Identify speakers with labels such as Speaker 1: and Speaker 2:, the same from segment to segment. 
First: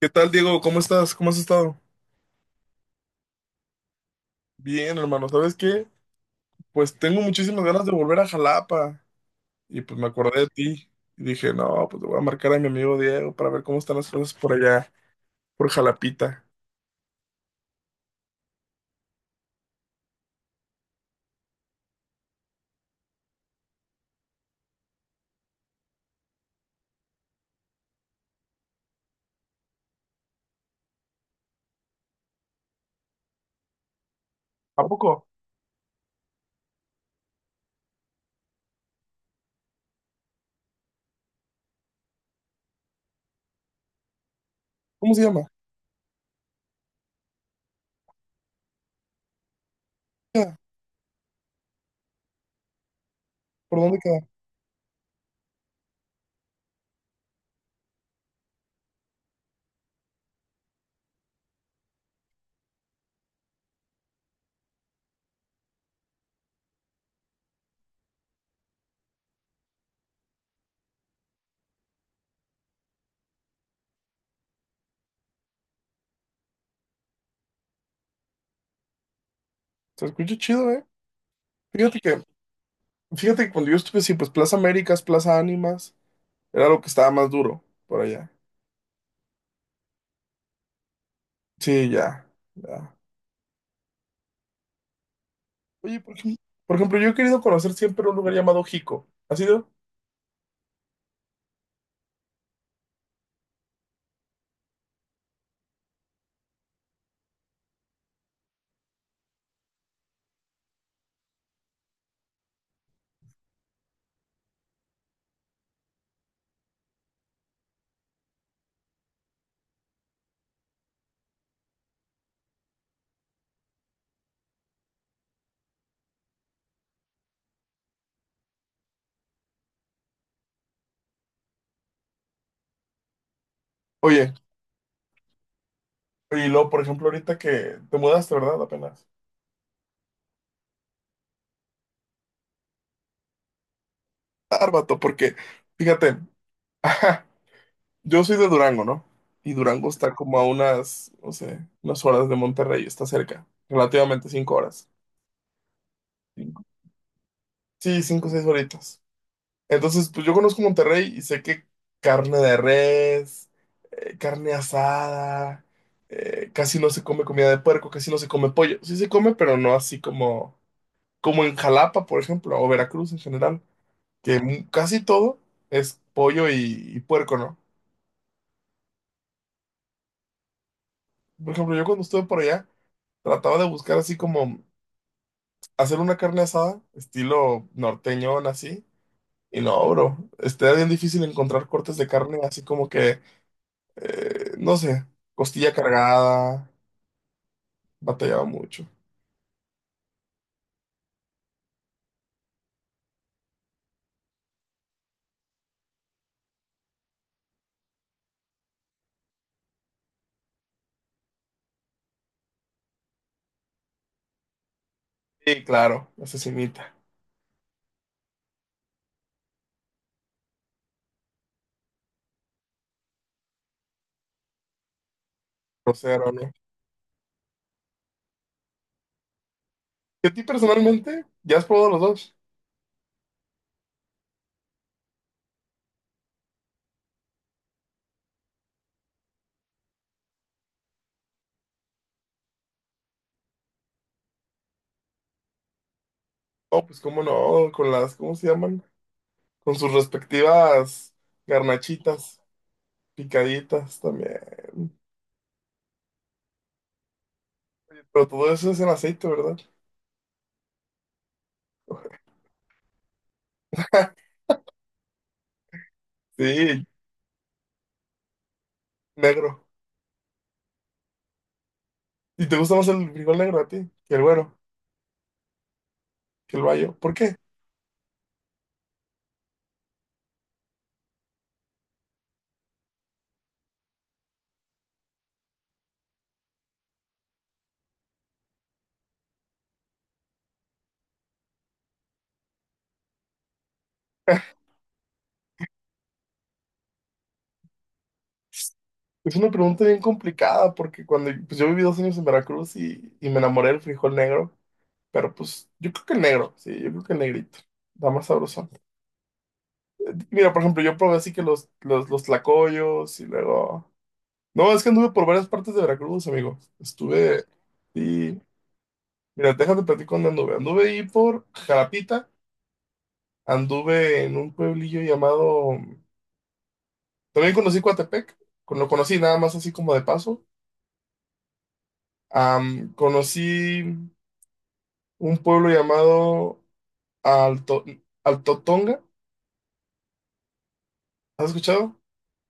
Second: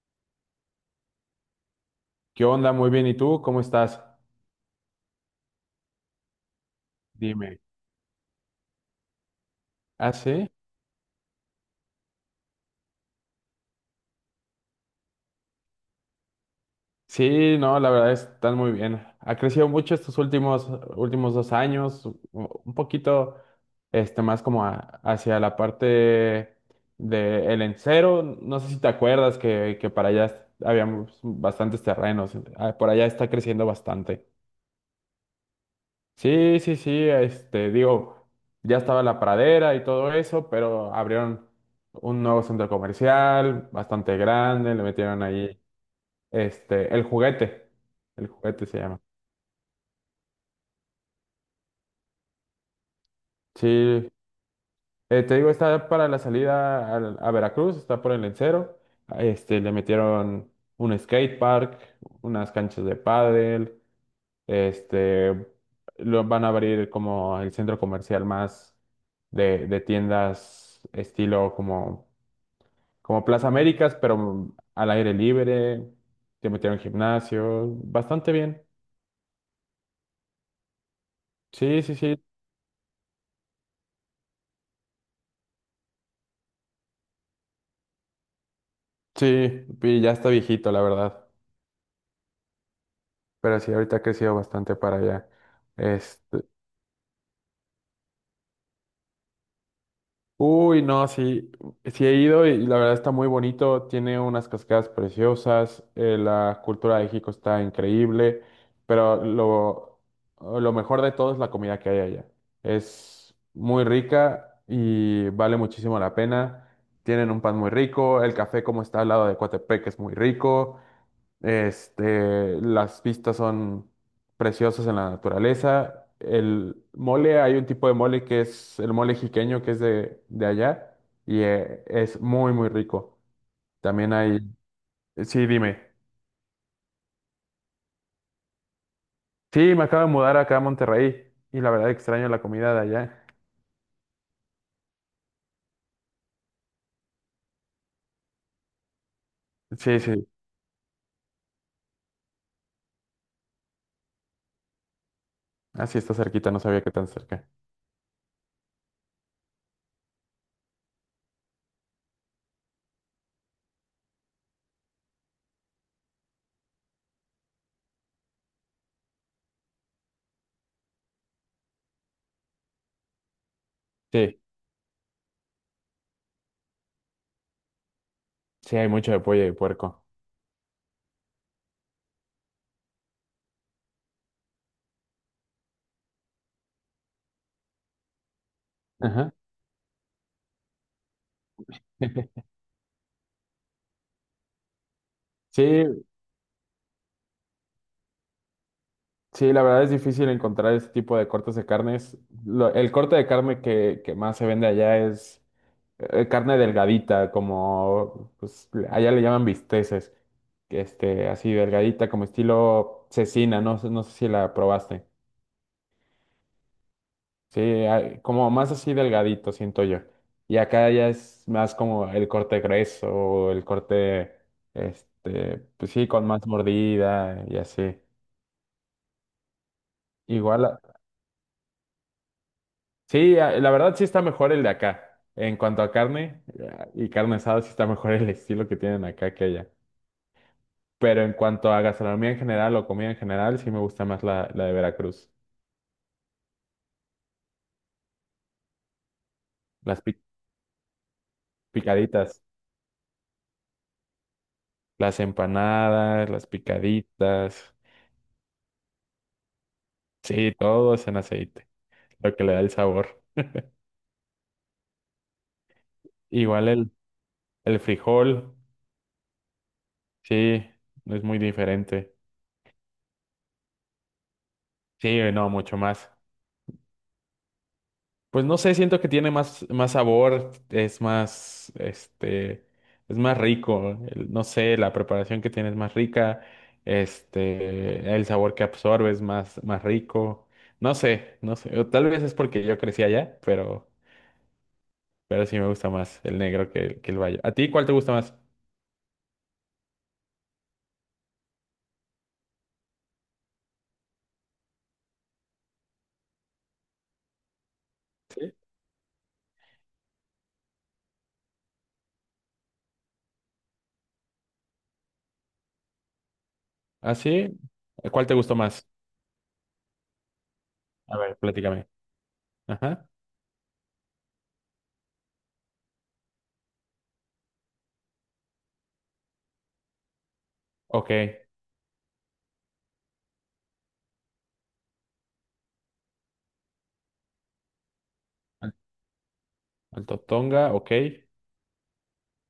Speaker 1: ¿Qué tal, Diego? ¿Cómo estás? ¿Cómo has estado?
Speaker 2: ¿Qué onda? Muy bien. ¿Y tú? ¿Cómo estás?
Speaker 1: Bien, hermano. ¿Sabes qué? Pues tengo
Speaker 2: Dime.
Speaker 1: muchísimas ganas de volver a Jalapa. Y pues me
Speaker 2: ¿Ah,
Speaker 1: acordé de
Speaker 2: sí?
Speaker 1: ti. Y dije, no, pues le voy a marcar a mi amigo Diego para ver cómo están las cosas por allá, por Jalapita.
Speaker 2: Sí, no, la verdad están muy bien. Ha crecido mucho estos últimos dos años, un poquito más como hacia la parte de el encero. No sé si te acuerdas que para allá habíamos bastantes terrenos. Ah, por allá está creciendo bastante.
Speaker 1: ¿A poco?
Speaker 2: Sí, sí, sí, digo, ya estaba la pradera y todo eso, pero abrieron un nuevo centro comercial, bastante grande, le
Speaker 1: ¿Cómo se
Speaker 2: metieron
Speaker 1: llama?
Speaker 2: ahí, este, el juguete, el juguete se llama.
Speaker 1: Ya.
Speaker 2: Sí,
Speaker 1: ¿Por dónde queda?
Speaker 2: te digo, está para la salida a Veracruz, está por el Lencero, le metieron un skate park, unas canchas de pádel, Este, lo van a abrir como el centro comercial más de tiendas estilo como, como Plaza Américas, pero al aire libre, te metieron gimnasio, bastante bien.
Speaker 1: Se escucha chido, ¿eh?
Speaker 2: Sí, sí,
Speaker 1: Fíjate
Speaker 2: sí,
Speaker 1: que, fíjate que cuando yo estuve así, pues Plaza Américas, Plaza Ánimas, era lo que estaba más duro por allá.
Speaker 2: sí, y ya está viejito, la verdad.
Speaker 1: Sí, ya, ya.
Speaker 2: Pero sí, ahorita ha crecido bastante para allá.
Speaker 1: Oye, por ejemplo, yo he querido conocer siempre un lugar llamado Jico. ¿Has ido?
Speaker 2: Uy, no, sí, sí he ido y la verdad está muy bonito, tiene unas cascadas preciosas, la cultura de México está increíble, pero lo mejor de todo es la comida que hay allá. Es muy rica y vale muchísimo la pena. Tienen un pan muy rico, el café como está al lado de Coatepec es muy rico, las vistas son preciosas en la naturaleza. El mole, hay un tipo de mole que es el mole jiqueño, que es de allá, y es muy, muy rico. También
Speaker 1: Oye,
Speaker 2: hay, sí, dime.
Speaker 1: y luego, por ejemplo, ahorita que te mudaste, ¿verdad? Apenas.
Speaker 2: Sí, me acabo de mudar acá a Monterrey, y la verdad extraño la comida de allá.
Speaker 1: Árbato porque, fíjate, ajá, yo soy de Durango, ¿no? Y Durango
Speaker 2: Sí,
Speaker 1: está
Speaker 2: sí,
Speaker 1: como a unas, no sé, unas horas de Monterrey, está cerca, relativamente 5 horas.
Speaker 2: así está cerquita, no
Speaker 1: Cinco.
Speaker 2: sabía que tan cerca.
Speaker 1: Sí, 5 o 6 horitas. Entonces, pues yo conozco Monterrey y sé que carne de res, carne asada, casi no se come comida de puerco, casi no se come pollo. Sí se come, pero no así como en Jalapa, por ejemplo, o Veracruz en general. Que
Speaker 2: Sí,
Speaker 1: casi todo es pollo y puerco, ¿no?
Speaker 2: sí, hay mucho de pollo y puerco.
Speaker 1: Por ejemplo, yo cuando estuve por allá, trataba de buscar así como hacer una carne asada, estilo norteñón, así.
Speaker 2: Ajá.
Speaker 1: Y no, bro, está bien difícil encontrar cortes de carne así como que, no sé,
Speaker 2: Sí,
Speaker 1: costilla cargada, batallaba mucho.
Speaker 2: sí, la verdad es difícil encontrar ese tipo de cortes de carnes. El corte de carne que más se vende allá es carne delgadita, como pues, allá le llaman bisteces, que así delgadita, como estilo cecina, no, no sé si la probaste.
Speaker 1: Sí, claro, asesinita,
Speaker 2: Sí, como más así delgadito, siento yo. Y acá ya es más como el corte grueso, o el corte, pues sí, con
Speaker 1: grosero,
Speaker 2: más
Speaker 1: ¿no?
Speaker 2: mordida y así.
Speaker 1: ¿Y a ti
Speaker 2: Igual.
Speaker 1: personalmente? ¿Ya has probado los dos?
Speaker 2: Sí, la verdad sí está mejor el de acá. En cuanto a carne y carne asada, sí está mejor el estilo que tienen acá que allá. Pero en cuanto a gastronomía en general o comida en general, sí me gusta más la de Veracruz.
Speaker 1: Oh, pues cómo no, con las, ¿cómo se llaman? Con sus
Speaker 2: Las pi-
Speaker 1: respectivas garnachitas.
Speaker 2: Picaditas,
Speaker 1: Picaditas también.
Speaker 2: las empanadas, las picaditas.
Speaker 1: Pero todo eso es en aceite, ¿verdad?
Speaker 2: Sí, todo es en aceite, lo que le da el sabor. Igual
Speaker 1: Sí,
Speaker 2: el frijol,
Speaker 1: negro.
Speaker 2: sí, es muy diferente.
Speaker 1: ¿Y te gusta más el frijol negro a ti que el güero,
Speaker 2: Sí, no, mucho más.
Speaker 1: que el bayo? ¿Por qué?
Speaker 2: Pues no sé, siento que tiene más, más sabor, es más, es más rico, no sé, la preparación que tiene es más rica, el sabor que absorbe es más, más rico, no sé, no sé, o tal vez es porque yo crecí allá, pero sí me gusta más el negro que, que el bayo. ¿A ti cuál te gusta más?
Speaker 1: Es una pregunta bien complicada porque cuando pues yo viví 2 años en Veracruz y me enamoré del frijol negro, pero pues yo creo que el negro, sí, yo creo que el negrito, da más
Speaker 2: Sí.
Speaker 1: sabroso. Mira, por ejemplo, yo probé así que los tlacoyos y luego. No, es que anduve por varias partes de Veracruz, amigo.
Speaker 2: ¿Ah, sí? ¿Cuál te
Speaker 1: Y...
Speaker 2: gustó más?
Speaker 1: Mira, déjate platicar dónde anduve. Anduve ahí
Speaker 2: A ver,
Speaker 1: por
Speaker 2: platícame.
Speaker 1: Jalapita.
Speaker 2: Ajá,
Speaker 1: Anduve en un pueblillo llamado. También conocí Coatepec, lo conocí nada más así como de paso.
Speaker 2: ok.
Speaker 1: Conocí un pueblo llamado Alto...
Speaker 2: Al-
Speaker 1: Altotonga,
Speaker 2: Alto Tonga, ok.
Speaker 1: ¿has escuchado?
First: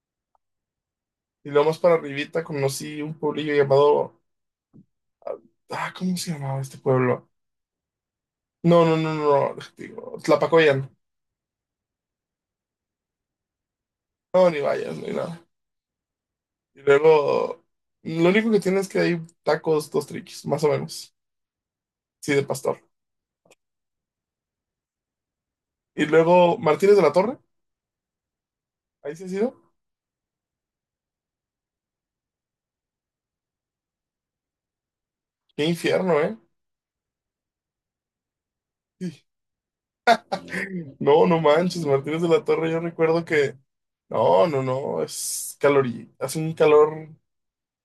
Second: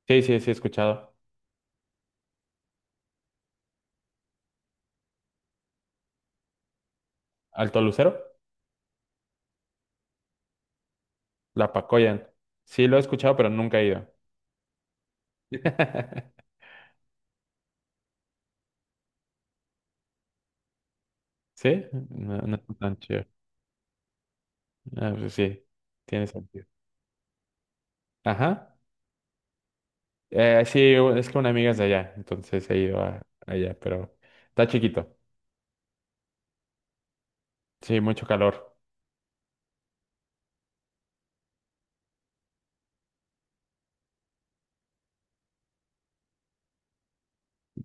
Speaker 2: Sí, sí, sí, he escuchado.
Speaker 1: Y luego más para arribita conocí un pueblillo llamado. Ah, ¿cómo se llamaba este pueblo?
Speaker 2: ¿Alto Lucero?
Speaker 1: No, no, no, no, no, digo, Tlapacoyan.
Speaker 2: La Pacoyan. Sí, lo he escuchado, pero nunca he ido.
Speaker 1: No, ni vayas, ni nada. Y luego, lo único que tiene es que hay tacos, dos triquis, más o menos.
Speaker 2: ¿Sí?
Speaker 1: Sí,
Speaker 2: No,
Speaker 1: de
Speaker 2: no
Speaker 1: pastor.
Speaker 2: es tan chido. Ah, pues sí,
Speaker 1: Y
Speaker 2: tiene
Speaker 1: luego,
Speaker 2: sentido.
Speaker 1: Martínez de la Torre,
Speaker 2: Ajá.
Speaker 1: ahí sí ha sido.
Speaker 2: Sí, es que una amiga es de allá, entonces he ido allá, pero está chiquito.
Speaker 1: Qué infierno, ¿eh?
Speaker 2: Sí, mucho calor.
Speaker 1: No, no manches, Martínez de la Torre, yo recuerdo que. No, no, no, es calorí, hace un calor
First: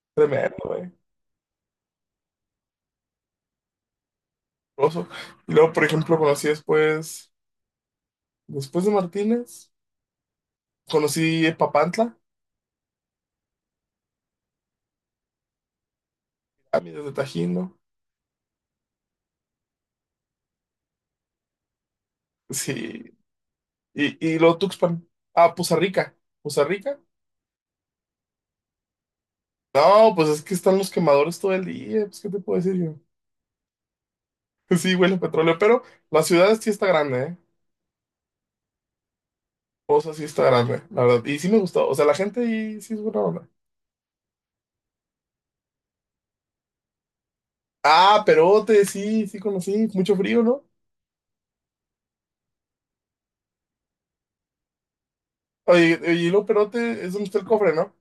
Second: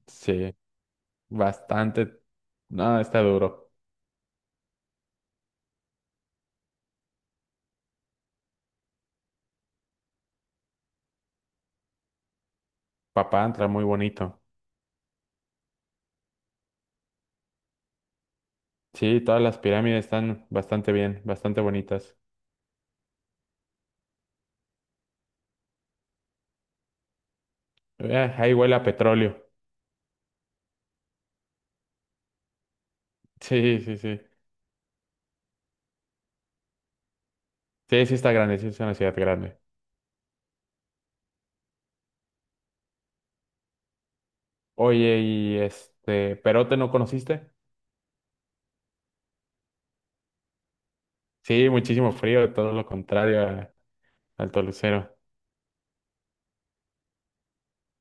Speaker 2: Sí,
Speaker 1: tremendo, ¿eh?
Speaker 2: bastante. No, está duro.
Speaker 1: Oso. Y luego, por ejemplo, conocí después de Martínez, conocí Papantla,
Speaker 2: Papá entra muy bonito.
Speaker 1: a de Tajín, ¿no?
Speaker 2: Sí, todas las pirámides están bastante bien, bastante bonitas.
Speaker 1: Sí, y luego Tuxpan. Ah, Poza Rica, Poza Rica.
Speaker 2: Ahí huele a petróleo.
Speaker 1: No, pues es que están los quemadores todo el día, pues, ¿qué te puedo decir yo?
Speaker 2: Sí, sí, sí.
Speaker 1: Sí, huele a petróleo, pero la ciudad sí está grande, ¿eh?
Speaker 2: Sí, sí está grande, sí es una ciudad grande.
Speaker 1: O sí está grande, la verdad. Y sí me gustó. O sea, la gente ahí sí es buena onda.
Speaker 2: Oye, y ¿Perote no conociste?
Speaker 1: Ah, Perote, sí, sí conocí. Mucho frío, ¿no?
Speaker 2: Sí, muchísimo frío, todo lo contrario al Tolucero.
Speaker 1: Oye, oye, y luego Perote es donde está el cofre, ¿no?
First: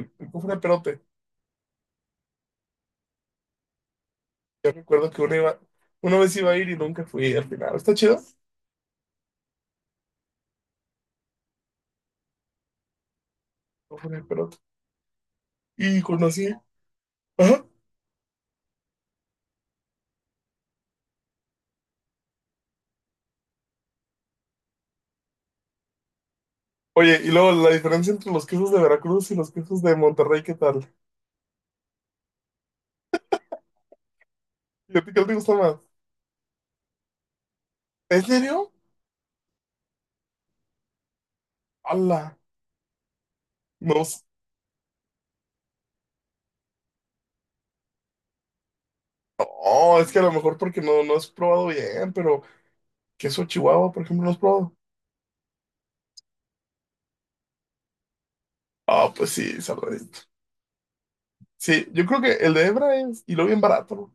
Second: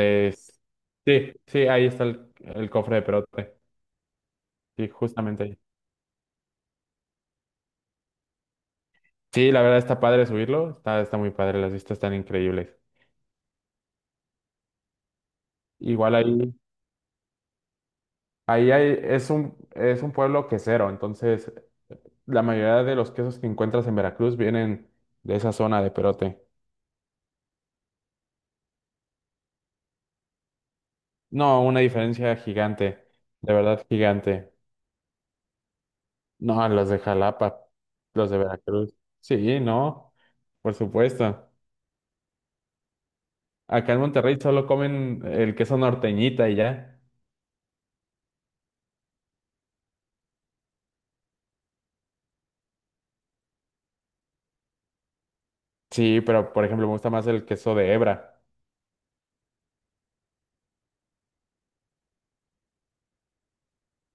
Speaker 1: El cofre
Speaker 2: s-
Speaker 1: de Perote.
Speaker 2: sí, sí, ahí está el cofre de Perote.
Speaker 1: Yo
Speaker 2: Sí,
Speaker 1: recuerdo que uno
Speaker 2: justamente ahí.
Speaker 1: iba, una vez iba a ir y nunca fui al final. ¿Está chido?
Speaker 2: Sí, la verdad está padre subirlo, está, está muy padre, las vistas están increíbles.
Speaker 1: Cofre de Perote. Y
Speaker 2: Igual
Speaker 1: conocí.
Speaker 2: ahí,
Speaker 1: Ajá.
Speaker 2: ahí hay, es un pueblo quesero, entonces la mayoría de los quesos que encuentras en Veracruz vienen de esa zona de Perote.
Speaker 1: Oye, y luego la diferencia entre los quesos de Veracruz y los quesos de Monterrey, ¿qué tal?
Speaker 2: No, una diferencia gigante, de verdad gigante.
Speaker 1: ¿Y a ti qué te gusta más?
Speaker 2: No, los de Jalapa,
Speaker 1: ¿En
Speaker 2: los de
Speaker 1: serio?
Speaker 2: Veracruz. Sí, no, por supuesto.
Speaker 1: ¡Hala!
Speaker 2: Acá
Speaker 1: No,
Speaker 2: en Monterrey solo comen el queso norteñita y ya.
Speaker 1: no, es que a lo mejor porque no has probado bien, pero queso Chihuahua, por ejemplo, no has probado.
Speaker 2: Sí, pero por ejemplo me gusta más el queso de hebra.
Speaker 1: Ah, pues sí, salvadito. Sí, yo creo que el de Hebra es, y lo bien barato, ¿no?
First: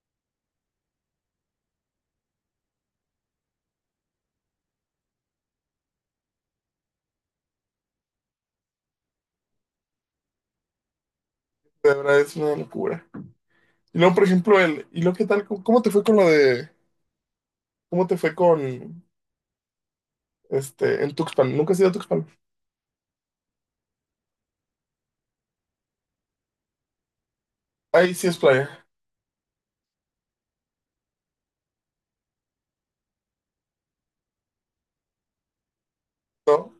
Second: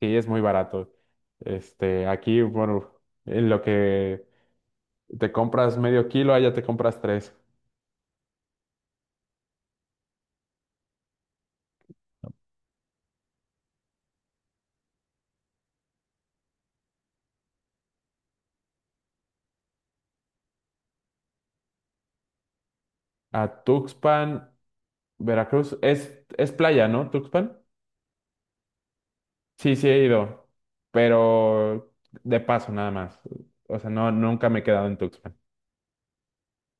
Speaker 2: Sí, es muy barato. Aquí, bueno, en lo que te compras medio kilo, allá te compras tres.
Speaker 1: El de Hebra es una locura. Y luego, por ejemplo, ¿y luego qué tal? ¿Cómo te fue con lo de, cómo te fue con, en Tuxpan? ¿Nunca has ido a Tuxpan?
Speaker 2: A Tuxpan, Veracruz, es playa, ¿no? Tuxpan.
Speaker 1: Ahí sí es playa,
Speaker 2: Sí, sí he ido, pero de paso nada más. O sea, no, nunca me he quedado en Tuxpan.
Speaker 1: ¿no?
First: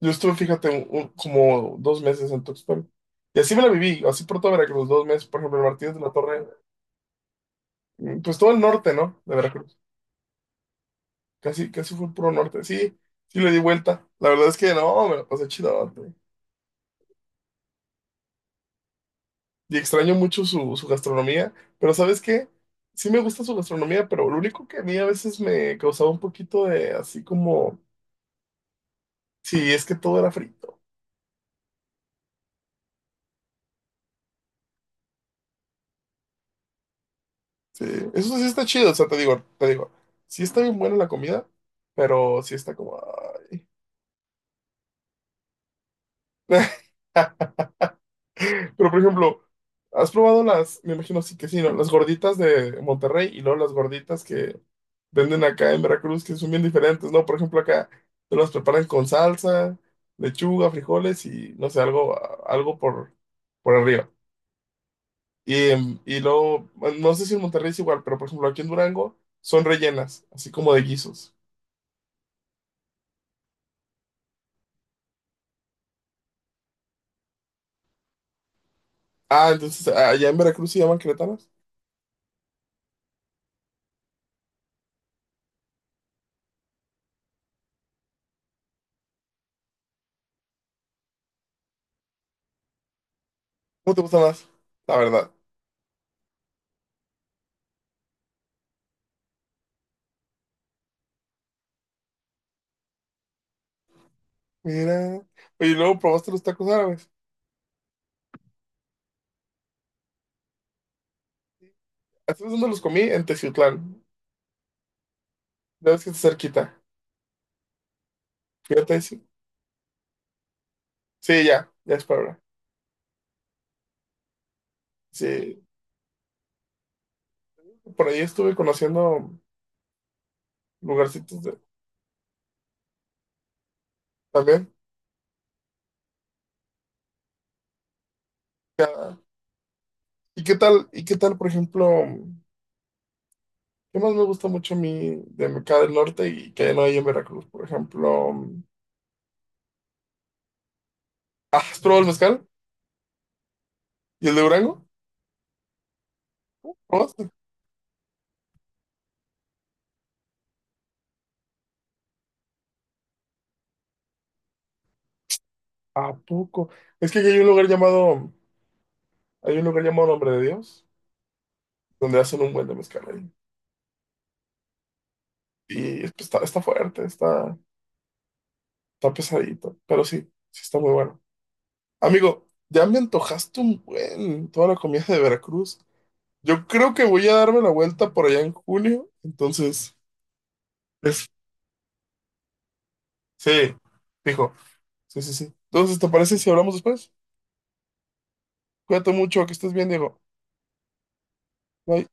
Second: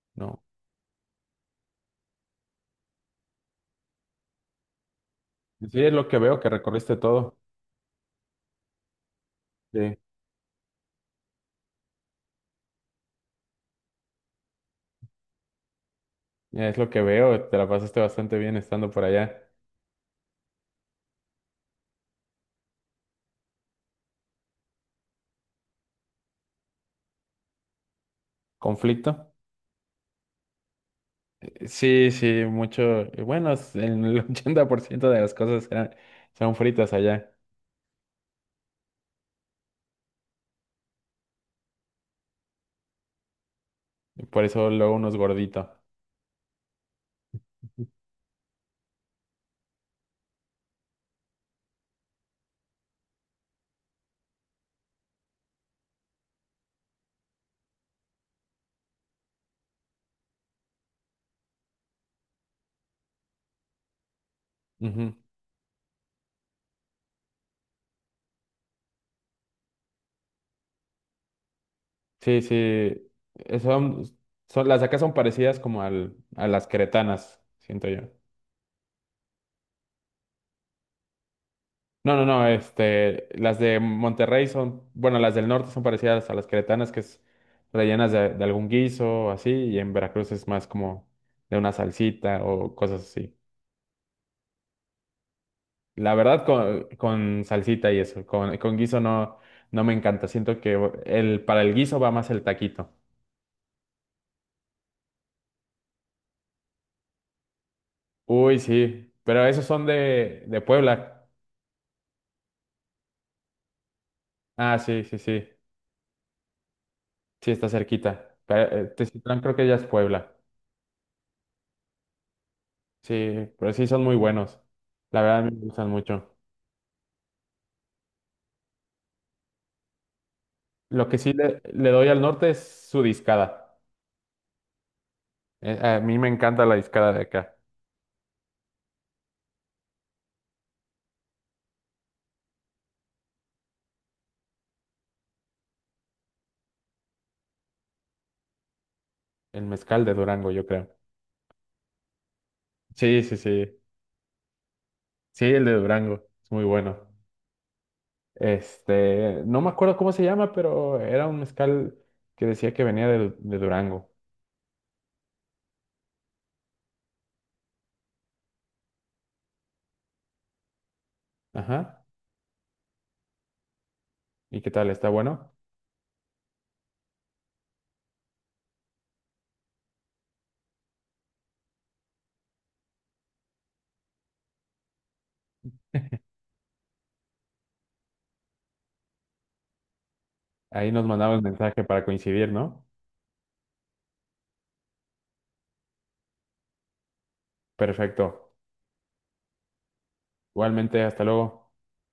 Speaker 1: Yo estuve,
Speaker 2: No.
Speaker 1: fíjate, como 2 meses en Tuxpan. Y así me la viví, así por toda Veracruz, 2 meses, por ejemplo, el
Speaker 2: Sí, es
Speaker 1: Martínez de
Speaker 2: lo
Speaker 1: la
Speaker 2: que veo,
Speaker 1: Torre,
Speaker 2: que recorriste todo.
Speaker 1: pues todo el norte, ¿no? De Veracruz.
Speaker 2: Sí.
Speaker 1: Casi, casi fue el puro norte. Sí, sí le di vuelta. La verdad es que no, me la pasé chido.
Speaker 2: Es lo que veo, te la pasaste bastante bien estando por allá.
Speaker 1: Y extraño mucho su gastronomía, pero ¿sabes qué? Sí me gusta su gastronomía, pero lo único que a mí a veces me causaba un poquito de así como,
Speaker 2: ¿Conflicto?
Speaker 1: sí, es que todo era frito.
Speaker 2: Sí, sí, mucho. Bueno, en el 80% de las cosas eran, son fritas allá.
Speaker 1: Sí, eso sí está chido, o sea, te digo, sí está bien buena la comida, pero sí está como, ay.
Speaker 2: Por eso luego uno es gordito.
Speaker 1: Pero, por ejemplo, ¿has probado las, me imagino sí que sí, ¿no? Las gorditas de Monterrey y luego las gorditas que venden acá en Veracruz, que son bien diferentes, ¿no? Por ejemplo, acá te las preparan con salsa, lechuga, frijoles y, no sé, algo por arriba.
Speaker 2: Ujú.
Speaker 1: Y luego, bueno, no sé si en Monterrey es igual, pero, por ejemplo, aquí en Durango son rellenas, así como de guisos.
Speaker 2: Sí, sí. eh, Son, son las de acá son parecidas como a las cretanas, siento yo.
Speaker 1: Ah, entonces, allá en Veracruz se llaman queretanas.
Speaker 2: No, no, no, las de Monterrey son, bueno, las del norte son parecidas a las queretanas, que es rellenas de algún guiso o así, y en Veracruz es más como de una salsita o cosas así.
Speaker 1: ¿Cómo te gusta más? La verdad.
Speaker 2: La verdad, con salsita y eso, con guiso no, no me encanta, siento que el, para el guiso va más el taquito.
Speaker 1: Mira. Oye, ¿y luego probaste los tacos árabes?
Speaker 2: Uy, sí, pero esos son de Puebla.
Speaker 1: ¿Hace dónde los comí? En Teciutlán.
Speaker 2: Ah, sí, sí, sí,
Speaker 1: Ya ves que está cerquita.
Speaker 2: sí, está cerquita. Pero,
Speaker 1: Fíjate, sí.
Speaker 2: Teciutlán creo que ya es Puebla.
Speaker 1: Sí, ya, ya es Puebla.
Speaker 2: Sí, pero sí son muy buenos. La verdad me
Speaker 1: Sí,
Speaker 2: gustan mucho.
Speaker 1: por ahí estuve conociendo
Speaker 2: Lo que sí
Speaker 1: lugarcitos
Speaker 2: le doy al norte es su discada.
Speaker 1: también.
Speaker 2: A mí me encanta la discada de acá.
Speaker 1: Ya. ¿Y qué tal? ¿Y qué tal, por ejemplo? ¿Qué más me gusta mucho a mí de acá del norte y que no hay en Veracruz? Por ejemplo,
Speaker 2: El mezcal de Durango, yo creo.
Speaker 1: ah, ¿has probado el mezcal?
Speaker 2: Sí, sí, sí.
Speaker 1: ¿Y el de Durango?
Speaker 2: Sí, el de Durango. Es muy bueno.
Speaker 1: ¿Probaste?
Speaker 2: No me acuerdo cómo se llama, pero era un mezcal que decía que venía de Durango.
Speaker 1: ¿A poco? Es que aquí hay un lugar llamado, hay un lugar llamado Nombre de Dios,
Speaker 2: Ajá.
Speaker 1: donde hacen un buen de mezcal ahí.
Speaker 2: ¿Y qué tal? ¿Está bueno?
Speaker 1: Y pues, está fuerte. Está pesadito, pero sí, sí está muy bueno. Amigo, ya me antojaste un buen toda la comida de Veracruz. Yo creo que voy a darme la vuelta por allá en junio, entonces,
Speaker 2: Ahí nos
Speaker 1: es,
Speaker 2: mandamos mensaje para coincidir, ¿no?
Speaker 1: sí, dijo, sí, sí, sí. Entonces, ¿te parece si hablamos después?
Speaker 2: Perfecto.
Speaker 1: Cuídate mucho, que estés bien, Diego.
Speaker 2: Igualmente, hasta luego.
Speaker 1: Bye.